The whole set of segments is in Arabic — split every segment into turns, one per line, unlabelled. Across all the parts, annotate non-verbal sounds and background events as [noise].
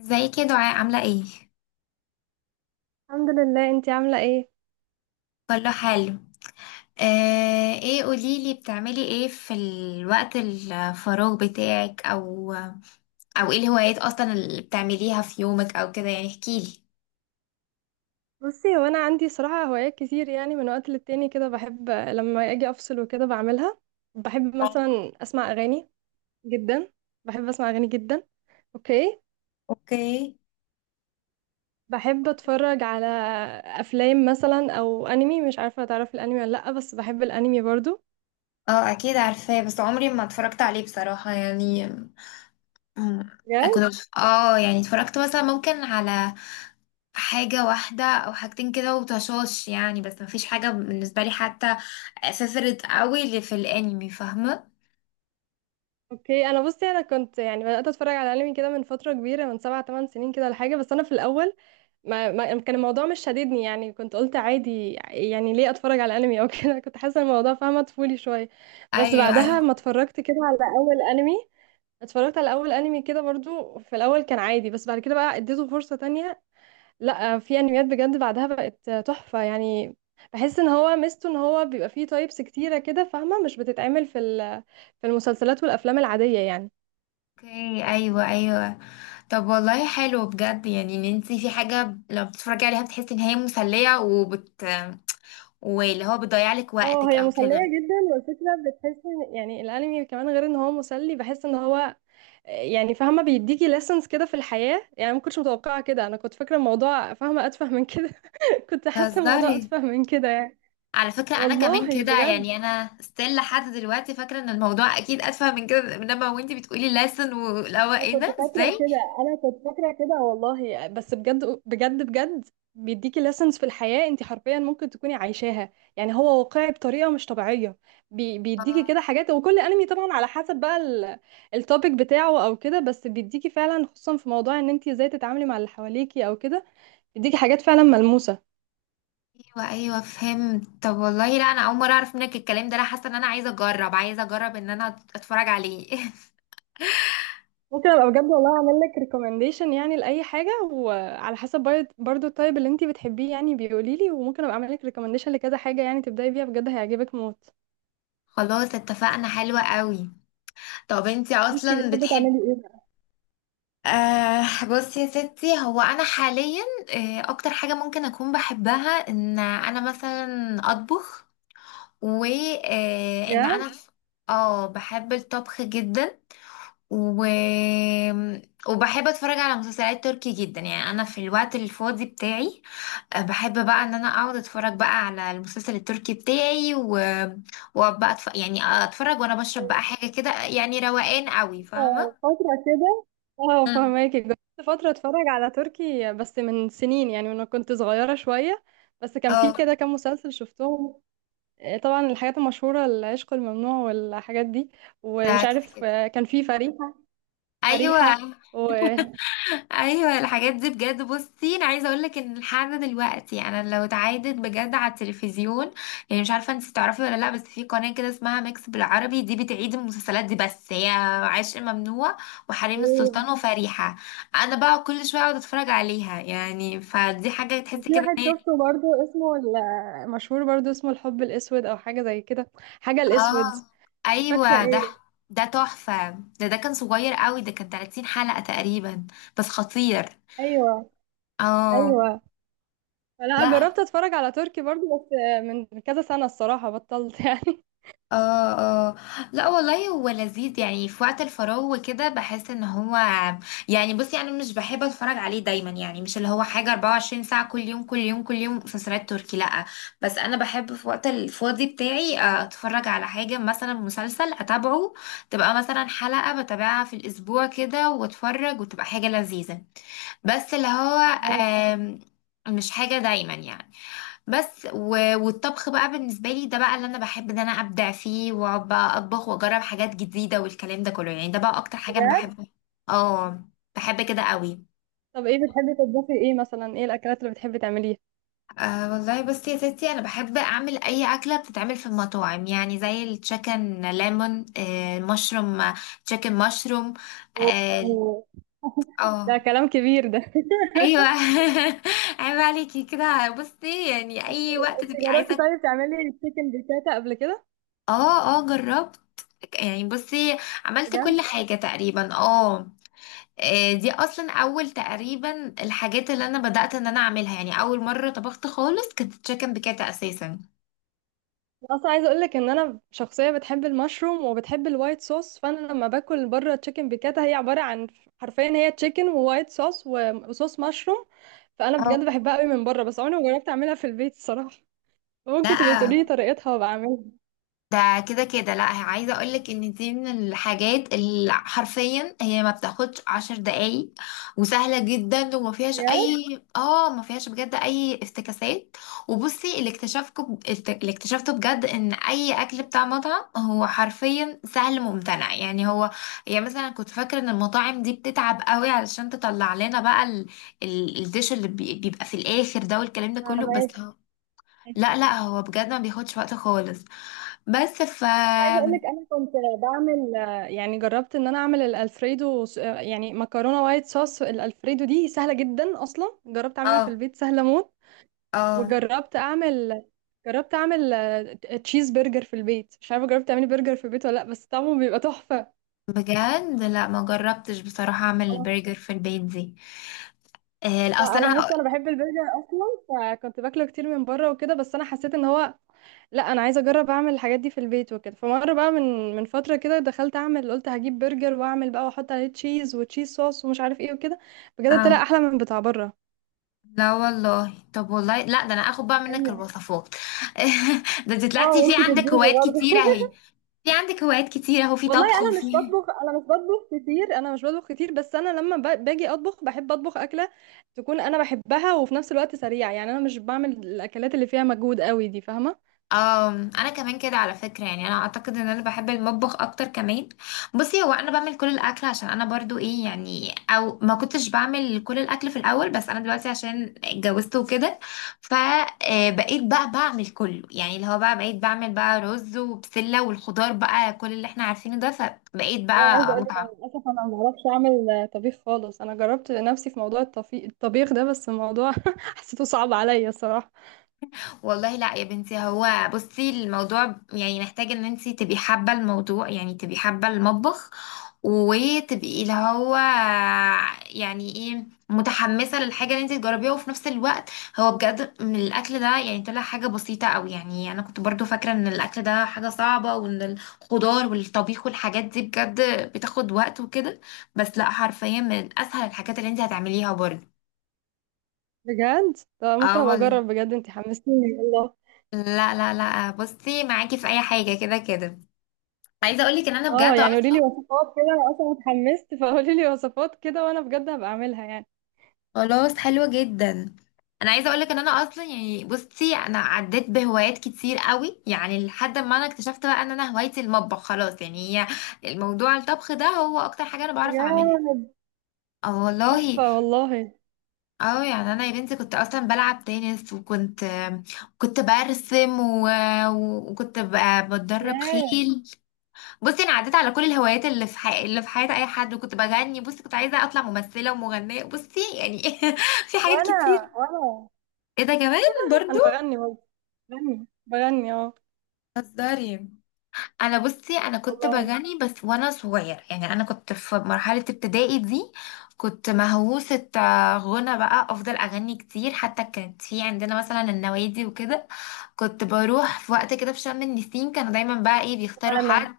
ازيك يا دعاء عاملة ايه؟
الحمد لله، انتي عاملة ايه؟
كله حلو. ايه قوليلي بتعملي ايه في الوقت الفراغ بتاعك او ايه الهوايات اصلا اللي بتعمليها في يومك او كده يعني احكيلي.
بصي هو انا عندي صراحة هوايات كتير. يعني من وقت للتاني كده بحب لما اجي افصل وكده بعملها. بحب مثلا اسمع اغاني جدا. بحب اسمع اغاني جدا. اوكي.
اوكي.
بحب اتفرج على افلام مثلا او انمي. مش عارفة تعرف الانمي ولا لا، بس بحب الانمي برضو.
اه، اكيد عارفاه بس عمري ما اتفرجت عليه بصراحة يعني. مم،
بجد؟
كنت يعني اتفرجت مثلا ممكن على حاجة واحدة او حاجتين كده وطشاش، يعني بس مفيش حاجة بالنسبة لي حتى فيفرت قوي اللي في الانمي فاهمة.
اوكي. انا بصي انا كنت يعني بدأت اتفرج على انمي كده من فترة كبيرة، من 7 8 سنين كده ولا حاجة. بس انا في الاول ما كان الموضوع مش شاددني. يعني كنت قلت عادي، يعني ليه اتفرج على انمي او كده. [laughs] كنت حاسه الموضوع فاهمه طفولي شويه. بس
ايوه بس
بعدها ما
ايوه.
اتفرجت كده على اول انمي، اتفرجت على اول انمي كده برضو. في الاول كان عادي، بس بعد كده بقى اديته فرصه تانية. لا، في انميات بجد بعدها بقت تحفه يعني. بحس ان هو ميزته ان هو بيبقى فيه تايبس كتيره كده فاهمه، مش بتتعمل في في المسلسلات والافلام العاديه يعني.
اوكي. ايوه ايوه. طب والله حلو بجد، يعني ان انت في حاجه لو بتتفرجي عليها بتحسي ان هي مسليه واللي هو بتضيع لك
اه
وقتك
هي
او
مسلية
كده.
جدا. والفكرة بتحس ان يعني الانمي كمان، غير ان هو مسلي، بحس ان هو يعني فاهمه بيديكي lessons كده في الحياه. يعني ما كنتش متوقعه كده، انا كنت فاكره الموضوع فاهمه اتفه من كده. [laughs] كنت حاسه الموضوع
تهزري.
اتفه من كده يعني.
على فكره انا كمان
والله
كده،
بجد،
يعني انا ستيل لحد دلوقتي فاكره ان الموضوع اكيد اتفه من كده، من لما وانت بتقولي لسن ولو،
انا
ايه
كنت
ده؟
فاكره
ازاي؟
كده، انا كنت فاكره كده والله، بس بجد بجد بجد بيديكي lessons في الحياه. انت حرفيا ممكن تكوني عايشاها، يعني هو واقعي بطريقه مش طبيعيه. بيديكي
آه،
كده حاجات. وكل انمي طبعا على حسب بقى التوبيك بتاعه او كده. بس بيديكي فعلا، خصوصا في موضوع ان انت ازاي تتعاملي مع اللي حواليكي او كده، بيديكي حاجات فعلا ملموسه.
ايوه ايوه فهمت. طب والله لا، انا اول مره اعرف منك الكلام ده، انا حاسه ان انا عايزه اجرب ان انا اتفرج عليه [laughs]
ممكن ابقى بجد والله اعمل لك ريكومنديشن يعني لاي حاجه، وعلى حسب برضو التايب اللي انتي بتحبيه يعني بيقولي لي، وممكن ابقى اعمل لك ريكومنديشن لكذا حاجه يعني تبداي بيها، بجد هيعجبك موت.
خلاص اتفقنا، حلوة قوي. طب انتي
انتي
اصلا
بتحبي
بتحب.
تعملي ايه بقى؟
بصي يا ستي هو انا حاليا، اكتر حاجة ممكن اكون بحبها ان انا مثلا اطبخ، وان
بجد.
انا اه بحب الطبخ جدا و... وبحب اتفرج على مسلسلات تركي جدا، يعني انا في الوقت الفاضي بتاعي بحب بقى ان انا اقعد اتفرج بقى على المسلسل التركي بتاعي وبقى يعني اتفرج وانا بشرب بقى حاجة كده، يعني روقان قوي فاهمة.
فترة كده. اه
مم.
فهماكي جربت فتره اتفرج على تركي بس من سنين، يعني وانا كنت صغيره شويه. بس كان في
اه،
كده كام مسلسل شفتهم. طبعا الحاجات المشهوره، العشق الممنوع والحاجات دي.
ده
ومش
كده
عارف،
كده.
كان في فريحه.
ايوه
فريحه و...
ايوه الحاجات دي، بجد بصي انا عايزه اقول لك ان لحد دلوقتي انا لو اتعادت بجد على التلفزيون، يعني مش عارفه انت تعرفي ولا لا، بس في قناه كده اسمها ميكس بالعربي دي بتعيد المسلسلات دي، بس هي عشق ممنوع وحريم السلطان وفريحه، انا بقى كل شويه اقعد اتفرج عليها، يعني فدي حاجه تحسي
وفي
كده
واحد
إن هي-.
شفته برضو اسمه مشهور برضو اسمه الحب الأسود أو حاجة زي كده. حاجة الأسود،
اه،
مش فاكرة
ايوه، ده
ايه.
ده تحفه، ده كان صغير قوي، ده كان 30 حلقه تقريبا بس خطير.
أيوة.
اه.
أيوة. فلا
لا.
جربت أتفرج على تركي برضو، بس من كذا سنة الصراحة بطلت يعني.
اه. اه. لا والله هو لذيذ، يعني في وقت الفراغ وكده بحس ان هو، يعني بصي انا مش بحب اتفرج عليه دايما، يعني مش اللي هو حاجة 24 ساعة، كل يوم كل يوم كل يوم مسلسلات تركي، لا. بس انا بحب في وقت الفاضي بتاعي اتفرج على حاجة، مثلا مسلسل اتابعه، تبقى مثلا حلقة بتابعها في الاسبوع كده واتفرج، وتبقى حاجة لذيذة، بس اللي هو
[laughs]
آم، مش حاجة دايما يعني. بس والطبخ بقى بالنسبة لي، ده بقى اللي انا بحب ان انا ابدع فيه، واقعد بقى اطبخ واجرب حاجات جديدة والكلام ده كله، يعني ده بقى اكتر حاجة انا
بجد
بحب. اه بحب كده قوي.
طب ايه بتحبي تطبخي ايه مثلا، ايه الأكلات اللي بتحبي تعمليها؟
والله بس يا ستي انا بحب اعمل اي اكله بتتعمل في المطاعم، يعني زي التشيكن ليمون، مشروم، تشيكن مشروم. اه.
و- [laughs] ده
آه.
كلام كبير ده. [laughs]
ايوه [laughs] عيب عليكي كده، بصي يعني
إيه،
اي وقت
انت
تبقي
جربتي
عايزه.
طيب تعملي تشيكن بيكاتا قبل كده؟
اه اه جربت، يعني بصي عملت كل
بجد
حاجة تقريبا، اه. دي اصلا اول تقريبا الحاجات اللي انا بدأت ان انا اعملها، يعني اول مرة طبخت خالص كانت تشيكن بكاتا اساسا.
اصلا عايزه اقول لك ان انا شخصيه بتحب المشروم وبتحب الوايت صوص، فانا لما باكل بره تشيكن بيكاتا هي عباره عن، حرفيا هي تشيكن ووايت صوص وصوص مشروم. فانا بجد
اه.
بحبها قوي من بره، بس عمري ما جربت اعملها في البيت الصراحه. ممكن تبقي تقولي
لا
لي طريقتها وبعملها؟
ده كده كده. لا هي-، عايزه اقولك ان دي من الحاجات اللي حرفيا هي ما بتاخدش عشر دقايق، وسهله جدا وما فيهاش
بجد؟
اي. اه، ما فيهاش بجد اي افتكاسات. وبصي اللي اكتشفته بجد ان اي اكل بتاع مطعم هو حرفيا سهل ممتنع، يعني هو، يعني مثلا كنت فاكره ان المطاعم دي بتتعب قوي علشان تطلع لنا بقى الديش اللي بيبقى في الاخر ده والكلام ده كله، بس
فاهمك.
هو-. لا لا هو بجد ما بياخدش وقت خالص، بس
عايزه اقول لك انا كنت بعمل، يعني جربت ان انا اعمل الالفريدو يعني مكرونه وايت صوص. الالفريدو دي سهله جدا، اصلا جربت اعملها في
اه
البيت، سهله موت.
اه
وجربت اعمل، جربت اعمل تشيز برجر في البيت. مش عارفه جربت تعملي برجر في البيت ولا لا، بس طعمه بيبقى تحفه.
بجد. لا ما جربتش بصراحة اعمل
آه.
البرجر في البيت دي.
لا
اصل انا
انا
هقول.
بصي انا بحب البرجر اصلا، فكنت باكله كتير من بره وكده. بس انا حسيت ان هو لا انا عايزه اجرب اعمل الحاجات دي في البيت وكده. فمره بقى من فتره كده دخلت اعمل، قلت هجيب برجر واعمل بقى واحط عليه تشيز وتشيز صوص ومش عارف ايه وكده. بجد طلع
اه.
احلى من بتاع بره.
لا والله. طب والله لا، ده انا اخد بقى منك
ايوه.
الوصفات [laughs] ده انت
اه
طلعتي
وانت تديني برضه. [laughs]
في عندك هوايات كتيرة اهو، في
والله
طبخ
انا مش
وفي.
بطبخ، انا مش بطبخ كتير، انا مش بطبخ كتير. بس انا لما باجي اطبخ بحب اطبخ اكله تكون انا بحبها، وفي نفس الوقت سريعه. يعني انا مش بعمل الاكلات اللي فيها مجهود قوي دي، فاهمه.
اه، انا كمان كده على فكره، يعني انا اعتقد ان انا بحب المطبخ اكتر كمان. بصي هو انا بعمل كل الاكل عشان انا برضو ايه، يعني او ما كنتش بعمل كل الاكل في الاول، بس انا دلوقتي عشان اتجوزت وكده فبقيت بقى بعمل كله، يعني اللي هو بقى بقيت بعمل بقى رز وبسله والخضار بقى كل اللي احنا عارفينه ده، فبقيت
هو عايزه
بقى
اقول لك انا
متعمقه.
للاسف انا ما بعرفش اعمل طبيخ خالص. انا جربت نفسي في موضوع الطبيخ ده، بس الموضوع [laughs] حسيته صعب عليا الصراحه.
والله لا يا بنتي، هو بصي الموضوع يعني محتاج ان انتي تبقي حابة الموضوع، يعني تبقي حابة المطبخ وتبقي اللي هو، يعني ايه متحمسة للحاجة اللي انتي تجربيها، وفي نفس الوقت هو بجد من الاكل ده يعني طلع حاجة بسيطة قوي، يعني انا كنت برضو فاكرة ان الاكل ده حاجة صعبة وان الخضار والطبيخ والحاجات دي بجد بتاخد وقت وكده، بس لا حرفيا من اسهل الحاجات اللي انتي هتعمليها برضو.
بجد طب
اه
ممكن ابقى
والله.
اجرب، بجد انت حمستيني والله.
لا لا لا بصي معاكي في اي حاجه كده كده، عايزه اقولك ان انا
اه
بجد
يعني قولي لي
اصلا.
وصفات كده، انا اصلا اتحمست، فقولي لي وصفات كده وانا بجد هبقى اعملها يعني.
خلاص حلوه جدا. انا عايزه اقولك ان انا اصلا يعني بصي انا عديت بهوايات كتير قوي، يعني لحد ما انا اكتشفت بقى ان انا هوايتي المطبخ خلاص، يعني هي الموضوع الطبخ ده هو اكتر حاجه انا بعرف اعملها.
بجد.
اه والله.
تحفه والله.
اه يعني انا يا بنتي كنت اصلا بلعب تنس، وكنت برسم وكنت بتدرب
ياه.
خيل. بصي انا عديت على كل الهوايات اللي في اللي في حياة اي حد، وكنت بغني، بصي كنت عايزة اطلع ممثلة ومغنية، بصي يعني [laughs] في حاجات كتير.
وانا وانا
ايه ده كمان برضو؟
بغني والله. بغني بغني اه.
هزاري. انا بصي انا كنت
والله.
بغني بس وانا صغير، يعني انا كنت في مرحلة ابتدائي دي كنت مهووسة غنى بقى افضل اغني كتير، حتى كانت في عندنا مثلا النوادي وكده، كنت بروح في وقت كده في شم النسيم، كانوا دايما بقى ايه بيختاروا
انا
حد.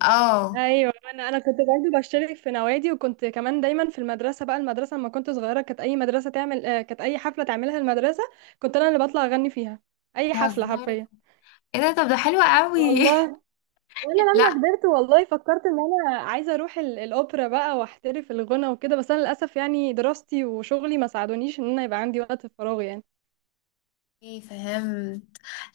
اه.
ايوه انا كنت برضه بشترك في نوادي، وكنت كمان دايما في المدرسه. بقى المدرسه لما كنت صغيره كانت اي مدرسه تعمل كانت اي حفله تعملها المدرسه كنت انا اللي بطلع اغني فيها. اي حفله
بتهزري؟
حرفيا.
ايه ده؟ طب ده حلو قوي.
والله. وانا
[laughs]
لما
لا.
كبرت والله فكرت ان انا عايزه اروح الاوبرا بقى واحترف الغنى وكده. بس انا للاسف يعني دراستي وشغلي ما ساعدونيش ان انا يبقى عندي وقت فراغ يعني.
ايه فهمت.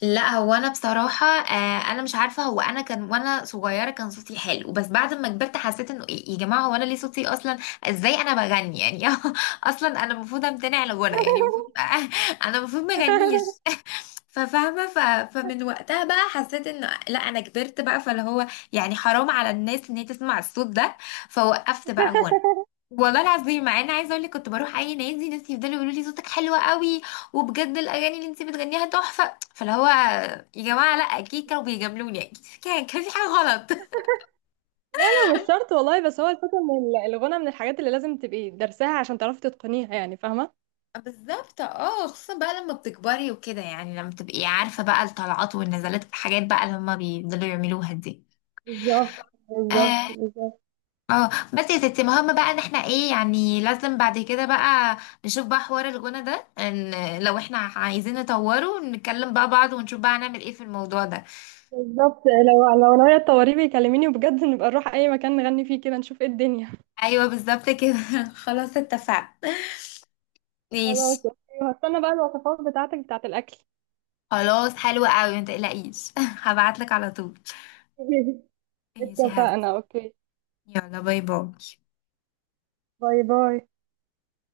لا هو انا بصراحه انا مش عارفه هو انا كان وانا صغيره كان صوتي حلو، بس بعد ما كبرت حسيت انه إيه يا جماعه، هو انا ليه صوتي اصلا؟ ازاي انا بغني يعني [laughs] اصلا انا المفروض امتنع عن الغنى، يعني المفروض [laughs] انا المفروض ما اغنيش
[laughs]
[laughs] ففاهمه فمن وقتها بقى حسيت انه لا انا كبرت بقى، فاللي هو يعني حرام على الناس ان هي تسمع الصوت ده فوقفت بقى غنى. والله العظيم مع ان عايزه اقول لك كنت بروح اي نادي، ناس يفضلوا يقولوا لي صوتك حلو قوي وبجد الاغاني اللي انت بتغنيها تحفه، فاللي هو يا جماعه لا اكيد كانوا بيجاملوني اكيد، كان في حاجه غلط.
لا لا، مش شرط والله. بس هو الفكرة ان الغنى من الحاجات اللي لازم تبقي درساها عشان تعرفي تتقنيها يعني، فاهمة.
[laughs] بالظبط. اه خصوصا بقى لما بتكبري وكده، يعني لما تبقي عارفه بقى الطلعات والنزلات الحاجات بقى اللي هما بيفضلوا يعملوها دي.
بالظبط.
أيوة.
بالظبط
اه.
بالظبط.
بس يا ستي مهم بقى ان احنا ايه، يعني لازم بعد كده بقى نشوف بقى حوار الغنى ده، ان لو احنا عايزين نطوره نتكلم بقى بعض ونشوف بقى هنعمل ايه في الموضوع ده.
بالظبط لو ناوية تطوري بيكلميني، وبجد نبقى نروح اي مكان نغني فيه كده نشوف ايه الدنيا.
ايوه بالظبط كده [laughs] خلاص اتفقنا.
خلاص
ماشي.
أوكي، وهستنى بقى الوصفات بتاعتك بتاعت الاكل.
خلاص حلوة قوي ما تقلقيش [laughs] هبعتلك على طول.
[laughs]
ماشي يا
اتفقنا
حسن.
انا اوكي.
يلا باي باي
باي باي.